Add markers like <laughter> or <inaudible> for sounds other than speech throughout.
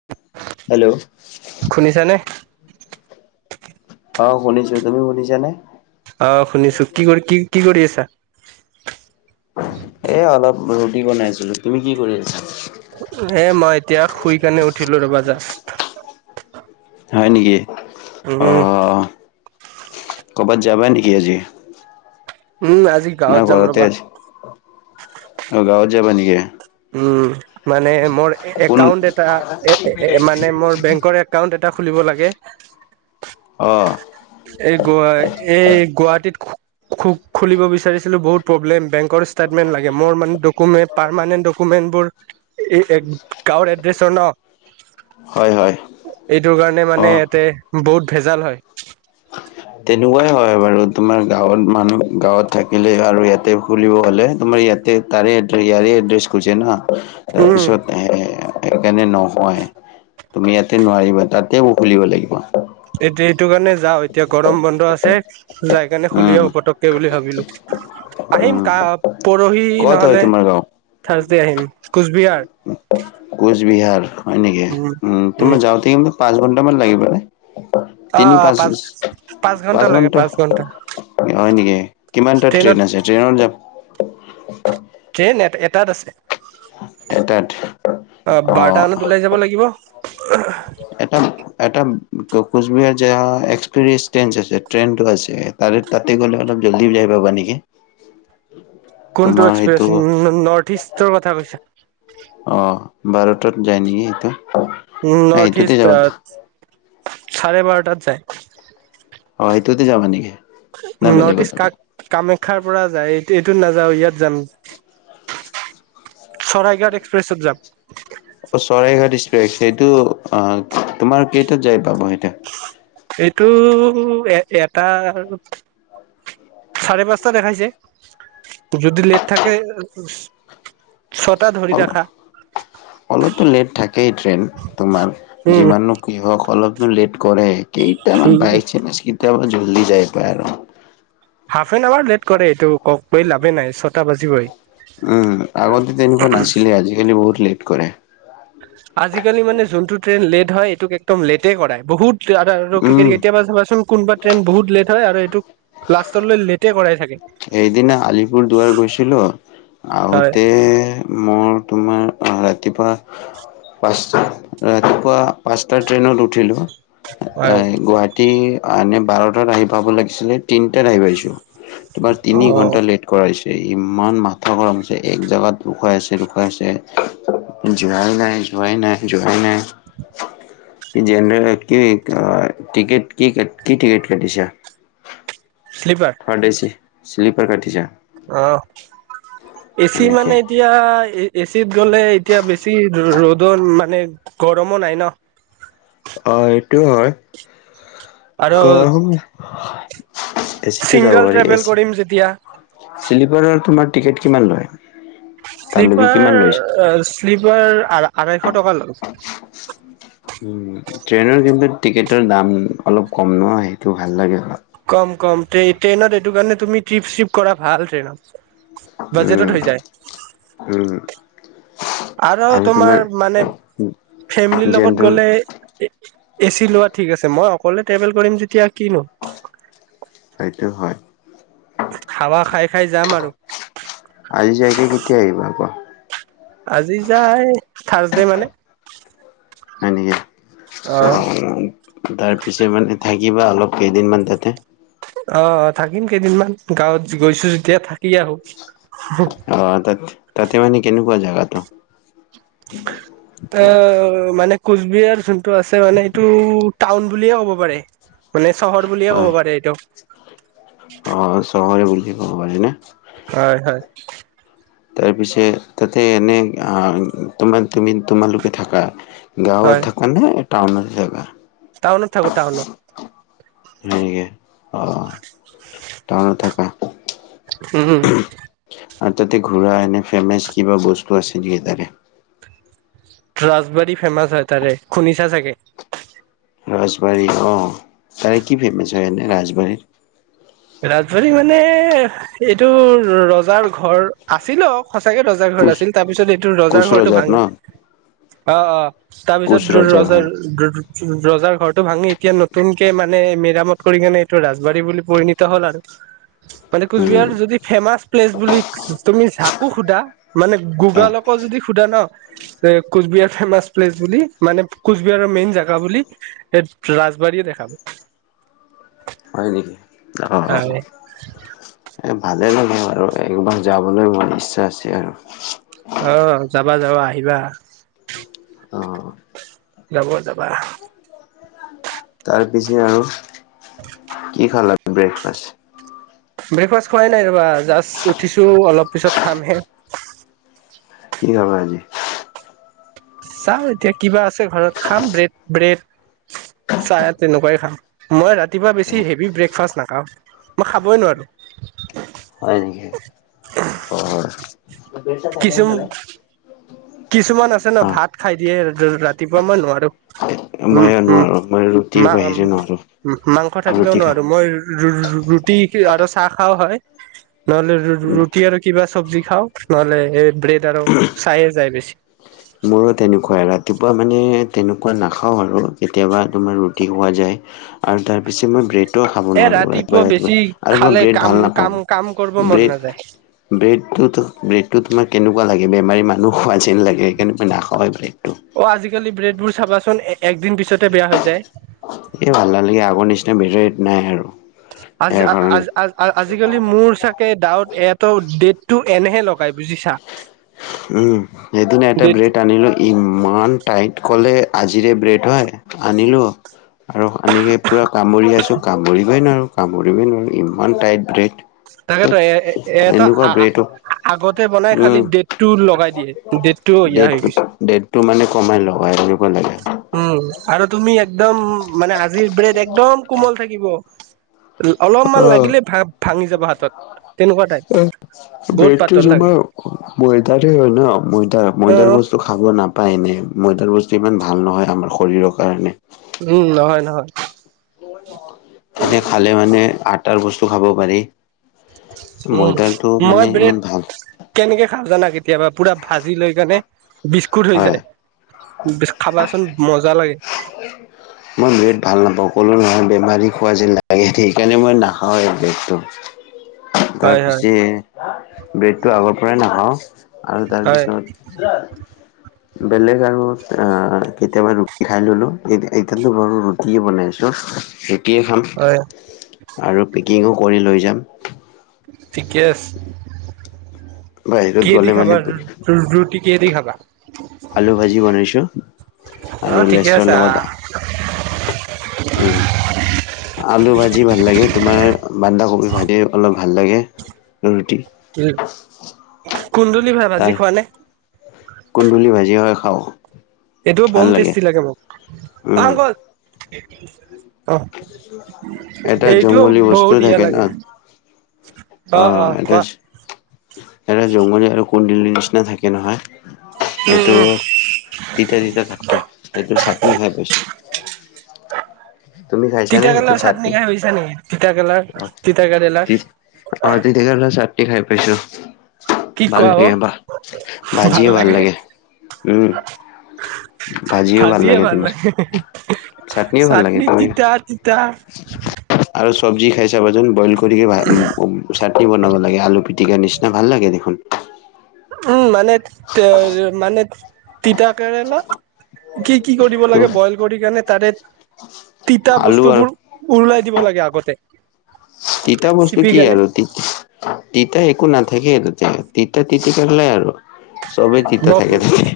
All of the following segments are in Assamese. <inaudible> হেল্লো? শুনিছানে? অ', শুনিছোঁ তুমি শুনিছানে? অ', শুনিছো কি কৰি কি কি কৰি আছা? এ অলপ ৰুটি বনাইছিলো তুমি কি কৰি আছা? এ' মই এতিয়া শুই কেনে উঠিলো ৰ'বা জাষ্ট। হয়, নেকি উম, অ', ক'বাত যাবা নেকি আজি? উম, আজি গাঁৱত নাই যাম ঘৰতে ৰ'বা। অ', গাওঁত যাবা নেকি? উম, মানে মোৰ কোন একাউন্ট এটা মানে মোৰ বেংকৰ একাউণ্ট এটা খুলিব লাগে। অ'। এই গ এই গুৱাহাটীত খু খুলিব বিচাৰিছিলো বহুত প্ৰব্লেম, বেংক ৰ ষ্টেটমেণ্ট লাগে মোৰ মানে ডকুমেণ্ট পাৰ্মানেণ্ট ডকো মেন্ত বোৰ গাঁৱৰ এড্ৰেছৰ ন'? হয, হয়। এইটোৰ কাৰণে অ মানে ইয়াতে বহুত ভেজাল হয়। তেনেকুৱাই হয়, বাৰু তোমাৰ গাঁৱত মানুহ গাঁৱত থাকিলে আৰু ইয়াতে খুলিব হলে তোমাৰ ইয়াতে তাৰে এড ইয়াৰে এড্ৰেছ খোজে না উম, তাৰপিছত সেইকাৰণে নহয়। তুমি ইয়াতে নোৱাৰিবা তাতে মোৰ খুলিব লাগিব। এইটো এইটো কাৰণে যাওঁ। এতিয়া গৰম বন্ধ আছে যাই কাৰণে খুলি উম আহোঁ পতকে বুলি ভাবিলো। আহিম উম কা পৰহি ক'ত হয় নহলে তোমাৰ গাঁও থাৰছডে আহিম কোচবিহাৰ। কোচবিহাৰ হয়, নেকি উম, তোমাৰ যাওঁতে কিন্তু পাঁচ ঘন্টামান লাগিব নে? তিনি পাঁচ ঘন্টা পাঁচ লাগে ঘণ্টা। ঘন্টা হয়, নেকি কিমান তাত ট্ৰেইনত ট্ৰেইন আছে ট্ৰেইনত যাম ট্ৰেইন এটা এটাত আছে। এটাত? অ', বাৰটা মানত ওলাই যাব লাগিব। এটা এটা কোচবিহাৰ যাই অহা এক্সপেৰিয়েচ ট্ৰেইন আছে ট্ৰেইনটো আছে। তাৰে তাতে গ'লে অলপ জল্দি যাই পাবা নেকি। কোনটো তোমাৰ সেইটো এক্সপ্ৰেছ নৰ্থ ইষ্টৰ কথা কৈছা? অ', বাৰটাত যায় নেকি সেইটো। উম, নাই নৰ্থ এইটোতে ইষ্ট যাবা চাৰে বাৰটাত যায়। অ', সেইটোতে যাবা নেকি নাই নৰ্থ বেলেগত ইষ্ট যাবা? কাক কামাখ্যাৰ পৰা যায় এইটোত নাযাওঁ ইয়াত যাম। চৰাইঘাট এক্সপ্ৰেছত যাম। অ', চৰাইঘাট স্প্ৰে সেইটো অ', তোমাৰ কেইটাত যাই পাব এতিয়া? এইটো এ এটা চাৰে পাঁচটা দেখাইছে যদি লেট থাকে ছটা ধৰি অল ৰাখা। অলপতো লেট থাকে ট্ৰেইন তোমাৰ উম যিমানু কৃহক অলপ টো লেট কৰে কেইটামান বাই চাঞ্চ কেতিয়া বা জল্দি যায় পায় আৰু। হাফ এন আৱাৰ লেট কৰে, এইটো কওক কৈ লাভে নাই ছটা বাজিবই। উম, আগতে তেনেকুৱা নাছিলে, আজিকালি বহুত লেট কৰে। আজিকালি মানে, যোনটো ট্ৰেইন লেট হয়, এইটোক একদম লেটে কৰাই। বহুত <unintelligible> উম কেতিয়াবা চাবাচোন? কোনোবা ট্ৰেইন বহুত লেট হয়! আৰু এইটো লাষ্টলৈ লেটে কৰাই থাকে। সেইদনা আলিপুৰ দুুৱাৰ গৈছিলোঁ। হয় আহোঁতে মোৰ তোমাৰ, ৰাতিপুৱা পাঁচ, ৰাতিপুৱা পাঁচটাৰ ট্ৰেইনত উঠিলোঁ। হয় এ, গুৱাহাটী এনে, বাৰটাত আহি পাব লাগিছিলে, তিনটাত আহি পাইছোঁ। তোমাৰ, অ তিনি ঘণ্টা লেট কৰাইছে। ইমান মাথা গৰম হৈছে! এক জেগাত ৰখোৱাইছে, ৰখোৱাইছে। যোৱাই নাই, যোৱাই নাই, যোৱাই নাই। কি জেনেৰেল কি, টিকেট কি, কি টিকেট কাটিছা? শ্লিপাৰ। <unintelligible> শ্লিপাৰ কাটিছা? অ'! এ চি এনেকে মানে, কি হয়! এ চিত গ'লে, এতিয়া বেছি ৰ'দত মানে, গৰমো নাই ন'। অ'! এইটো হয়! আৰু <unintelligible> এচিতে যাব ছিংগল পাৰি, ট্ৰেভেল কৰিম এচিত। যেতিয়া শ্লিপাৰ তোমাৰ, টিকেট কিমান লয়? তালৈকে কিমান লৈছে? শ্লিপাৰ-শ্লিপাৰ আঢ়ৈশ টকা লয়। উম, ট্ৰেইনৰ কিন্তু, টিকেটৰ দাম অলপ কম ন'! সেইটো ভাল লাগে, <unintelligible> কম কমতে, ট্ৰেইনত এইটো কাৰণে, তুমি ট্ৰিপ- চ্ৰিপ কৰা ভাল! ট্ৰেইনত। বাজেটত উম, হৈ যায় উম। আৰু তোমাৰ মানে, ফেমিলিৰ লগত জেনেৰেল গ'লে এ চি লোৱা ঠিক আছে, মই অকলে, ট্ৰেভেল কৰিম যেতিয়া, কিনো! সেইটো হয়! হাৱা খাই-খাই যাম আৰু। আজি যাইকে, কেতিয়া আহিব আকৌ? আজি যাই থাৰ্চডে, মানে। হয় নেকি? অ তাৰ পিছত মানে, থাকিবা অলপ, কেইদিনমান তাতে? অ'! থাকিম কেইদিনমান। গাঁৱত গৈছোঁ যেতিয়া, থাক অ'! তাতে, তাতে মানে, কেনেকুৱা জেগাটো? অ'! মানে, কোচবিহাৰ যোনটো আছে, মানে এইটো, টাউন বুলিয়ে ক'ব পাৰে। মানে, চহৰ বুলিয়ে হয়, ক'ব পাৰে, এইটো। <unintelligible> হয়, হয়! তাৰপিছে, তাতে এনে, তোমাৰ তুমি, তোমালোকে থাকা? গাঁৱত হয় থাকা নে টাউনতে থাকা? টাউনত থাকোঁ, টাউনত। সেনেকে, অ'! টাউনত থাকা। উম, উম। আঁ তাতে ঘূৰা এনে, ফেমাচ কিবা বস্তু আছে নেকি, তাতে? ৰাজবাৰী ফেমাচ হয়, তাৰে। শুনিছা চাগে? ৰাজবাৰী, অ'! তাৰে কি ফেমাচ হয়, এনেই ৰাজবাৰীৰ? ৰাজবাৰী মানে, এইটো ৰজাৰ ঘৰ আছিল, আও। সঁচাকে ৰজাৰ ঘৰত কোচ আছিল। তাৰপিছত, এইটো ৰজাৰ কোচ ঘৰটো ন ভাঙে। অ' অ'! কোচ তাৰপিছত, ৰজাৰ হয় ৰজাৰ ঘৰটো ভাঙি, এতিয়া নতুনকে মানে, মেৰামত কৰিকিনে, এইটো ৰাজবাৰী বুলি কয় নি! এতিয়া হ'ল আৰু। মানে, উম কোচবিহাৰ যদি ফেমাচ প্লেচ বুলি, তুমি যাকো সোধা মানে, অ গুগল পাওঁ যদি, সোধে ন' যে, কোচবিহাৰ ফেমাচ প্লেচ বুলি। মানে, কোচবিহাৰৰ মেইন জাগা বুলি। এই, ৰাজবাৰীয়ে দেখাব। হয় নেকি? অ'! হয় এ ভালেই লাগে আৰু একবাৰ যাবলৈ মোৰ ইচ্ছা আছে আৰু। অ' যাবা যাবা, আহিবা। অঁ। যাব যাবা। তাৰ পিছে আৰু কি খালানো ব্ৰেকফাষ্ট? ব্ৰেকফাষ্ট খোৱাই নাই ৰবা। জাষ্ট উঠিছো অলপ পিছত খামহে। কি খাবা আজি? চাওঁ এতিয়া কিবা আছে ঘৰত, খাম ব্ৰেড ব্ৰেড। চাহ তেনেকুৱাই খাম। মই ৰাতিপুৱা বেছি হেভি ব্ৰেকফাষ্ট নাখাও। মই খাবই নোৱাৰোঁ। হয় নেকি? অ'। কিছু কিছুমান আছে ন অ ভাত খাই দিয়ে ৰাতিপুৱা, মই নোৱাৰো। মই উম, উম নোৱাৰো মই ৰুটিৰ মা বাহিৰে নোৱাৰো উ মাংস থাকিলেও ৰুটি খাওঁ নোৱাৰো। মই ৰু ৰু ৰুটি আৰু চাহ খাও হয়। নহ'লে ৰুটি আৰু কিবা চব্জি খাওঁ, নহ'লে এই ব্ৰেড আৰু চাহে যায় বেছি। মোৰো তেনেকুৱাই। ৰাতিপুৱা মানে তেনেকুৱা নাখাওঁ আৰু কেতিয়াবা তোমাৰ ৰুটি খোৱা যায়। আৰু তাৰ বেচি মই ব্ৰেড ডো খাব এ নোৱাৰোঁ ৰাতিপুৱাই ৰাতিপুৱা ৰাতিপুৱাই বেছি আৰু মই খালে ব্ৰেড কাম ভাল কাম কাম কৰিব নাপাওঁ। মন ব্ৰেড নাযায় ব্ৰেডটো তো, ব্ৰেডটো তোমাৰ কেনেকুৱা লাগে বেমাৰী মানুহ খোৱা যেন লাগে, সেইকাৰণে মই নাখাওঁৱে ব্ৰেডটো। অ' আজিকালি ব্ৰেডবোৰ চাবাচোন একদিন পিছতে বেয়া হৈ যায়। এ ভাল নালাগে, আগৰ নিচিনা ব্ৰেড নাই আৰু। আজি ইয়াৰ আ আজ কাৰণে। আজ আ আজিকালি মোৰ চাগে ডাউট এইটো ডেটটো এনেহে লগাই বুজিছা। উম, হেইদিনা এটা ডেট ব্ৰেড আ ইমান টাইট ক'লে আজিৰে ব্ৰেড হয়, আনিলো আৰু আনিএকি পুৰা কামুৰি আছো, কামুৰিবই নোৱাৰোঁ, কামুৰিবই নোৱাৰোঁ, ইমান টাইট ব্ৰেড। তাকেতো ধেত এ এ এ এটা এনেকুৱা আ আ ব্ৰেটো আ আগতে বনাই খালি উম ডেটটো লগাই দিয়ে, ডেটটো ইয়া হৈ গৈচে। টো মানে কমাই লগাই আনিব লাগে। উম, আৰু তুমি একদম মানে আজিৰ ব্ৰেড একদম কোমল থাকিব। অলপমান অ লাগিলে ভা ভাঙি যাব হাতত। তেনেকুৱা টাইপ এ বহুত ব্ৰেডটো পাতল থাকে তোমাৰ ময়দাৰে হয় ন, ময়দা অ ময়দাৰ বস্তু। খাব নাপায় এনে, ময়দাৰ বস্তু ইমান ভাল নহয় আমাৰ শৰীৰৰ কাৰণে। উম, নহয় নহয়। এনে খালে মানে আটাৰ বস্তু খাব পাৰি। উম, ময়দাৰটো মই মানে ইমান ব্ৰেড ভাল কেনেকে খাওঁ জানা? কেতিয়াবা পুৰা ভাজি লৈ কেনে বিস্কুট হৈ হয় যায়। খাবাচোন মজা লাগে। মই ব্ৰেড ভাল নাপাওঁ, ক'লো নহয় বেমাৰী খোৱা যেন লাগে সেইকাৰণে মই নাখাওঁ এই ব্ৰেডটো। তাৰ হয় হয় পিছে ব্ৰেডটো আগৰ পৰাই নাখাওঁ। আৰু হয় তাৰপিছত বেলেগ আৰু অ' কেতিয়াবা ৰুটি খাই ললো, এ এতিয়াটো বাৰু ৰুটিয়ে বনাইছোঁ ৰুটিয়ে খাম। হয় আৰু পেকিঙো কৰি লৈ যাম। ঠিকে আছে, বাহিৰত কিহেদি গ'লে মানে খাবাৰ ৰুটি? কি দি খাবা? আলু ভাজি বনাইছো, অ আৰু ঠিকে লেচেৰা আছে লগত উম। আলু ভাজি ভাল লাগে, তোমাৰ বন্ধাকবি ভাজি অলপ ভাল লাগে, ৰুটি কুন্দুলি ভাই ভাজি তাৰ খোৱা নে? কুন্দুলি ভাজি হয় খাওঁ। এইটো বম টেষ্টি লাগে মোক। অ' উম। আংকল অ' এটা এইটো জংঘলী বস্তু বহুত ইয়া থাকে ন লাগে। অ' এটা এটা জংঘল আৰু কুন্দুলি নিচিনা থাকে নহয় উম সেইটো উম তিতা তিতা থাক কে এইটোৰ চাটনি খাই পইচ? তিতা কেৰেলাৰ চাটনি খাই পাইছা নেকি তিতাকেৰেলাৰ অ তিতাকেৰেলাৰ? অ' তিতাকেৰেলাৰ চাটনি খাই পাইছো। কি ভাল কোৱা অ লাগে বা ভাজিও ভাল লাগে। উম ভাজিও ভাল লাগে তোমাৰ, চাটনিও ভাল লাগে। চাটনি তুমি তিতা তিতা আৰু চব্জি খাই চাবাচোন বইল কৰি ভ উ চাটনি বনাব লাগে আলু পি টিকাৰ নিচনা ভাল লাগে দেখোন। উম, মানে মানে তিতা কেৰেলা কি কি কৰিব লাগে বইল কৰি কিনে তাৰে তিতা আলু আৰু বস্তুবোৰ উৰুলাই দিব লাগে আগতে। তিতা বস্তু চিপি কি কেনে আৰু তি তিতা একো নাথাকেই তেতিয়া। তিতা তিতাকেৰেলাই আৰু চবেই তিতা ব থাকে থাকে।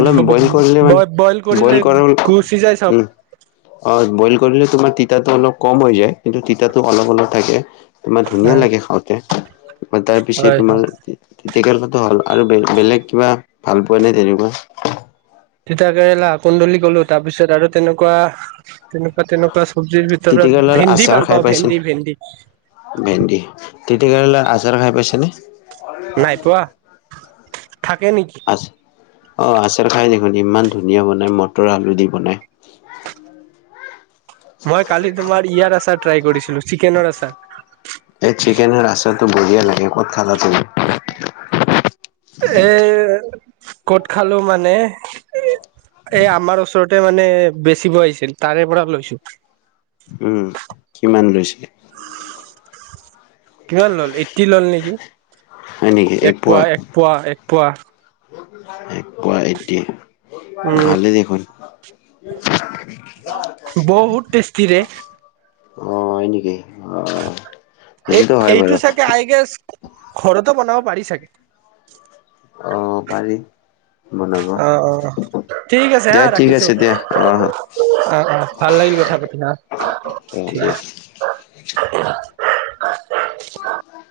অলপ বইল কৰিলে মানে কৰিলে বইল কৰা গুচি যায় চব উম অ' বইল কৰিলে তোমাৰ তিতাটো অলপ ক'ম হৈ যায়, কিন্তু তিতাটো অলপ অলপ থাকে। তোমাৰ ধুনীয়া লাগে হয় খাওঁতে, তাৰ পিছে হয় তোমাৰ তিতাকেৰেলাটো হ'ল, আৰু বেলেগ কিবা ভাল পোৱা নে তেনেকুৱা? তিতাকেৰেলা কুন্দুলি ক'লো তাৰপিছত আৰু তেনেকুৱা তেনেকুৱা তেনেকুৱা চব্জিৰ ভিতৰত তিতাকেৰেলাৰ ভেন্দি আচাৰ ভাল খাই পাওঁ পাইছেনে ভেন্দি ভেন্দি। ভেন্দি, তিতাকেৰেলাৰ আচাৰ খাই পাইছেনে? নাই পোৱা, থাকে নেকি? আচে অঁ আচালৰ খাই দেখোন ইমান ধুনীয়া বনায় মটৰ আলু দি বনায়। মই কালি তোমাৰ ইয়াৰ আচাৰ ট্ৰাই কৰিছিলো, চিকেনৰ আচাৰ। এই চিকেনৰ আচাৰটো বঢ়িয়া লাগে, ক'ত খালা তুমি? এ ক'ত খালো মানে এ আমাৰ ওচৰত মানে বেচিব আহিছিল তাৰে পৰা লৈছো। উম, কিমান লৈছে? <unintelligible> কিমান ল'লে এইটি ল'লে নেকি? এক পোৱা এক পোৱা এক পোৱা। এক পোৱা এইটি, এই উম ভালেই দেখোন। বহুত টেষ্টিৰে অ' হয় নেকি? আহ এই এইটো চাগে আই গেছ ঘৰতো বনাব পাৰি চাগে? অ' পাৰি বনাব অ', অ'। ঠিক আছে হা দিয়া ঠিক ৰাখিছো আছে দিয়া অ আহ আহ ভাল লাগিল কথা পাতি হা। অ' ঠিক দিয়া। <inaudible> উ <unintelligible>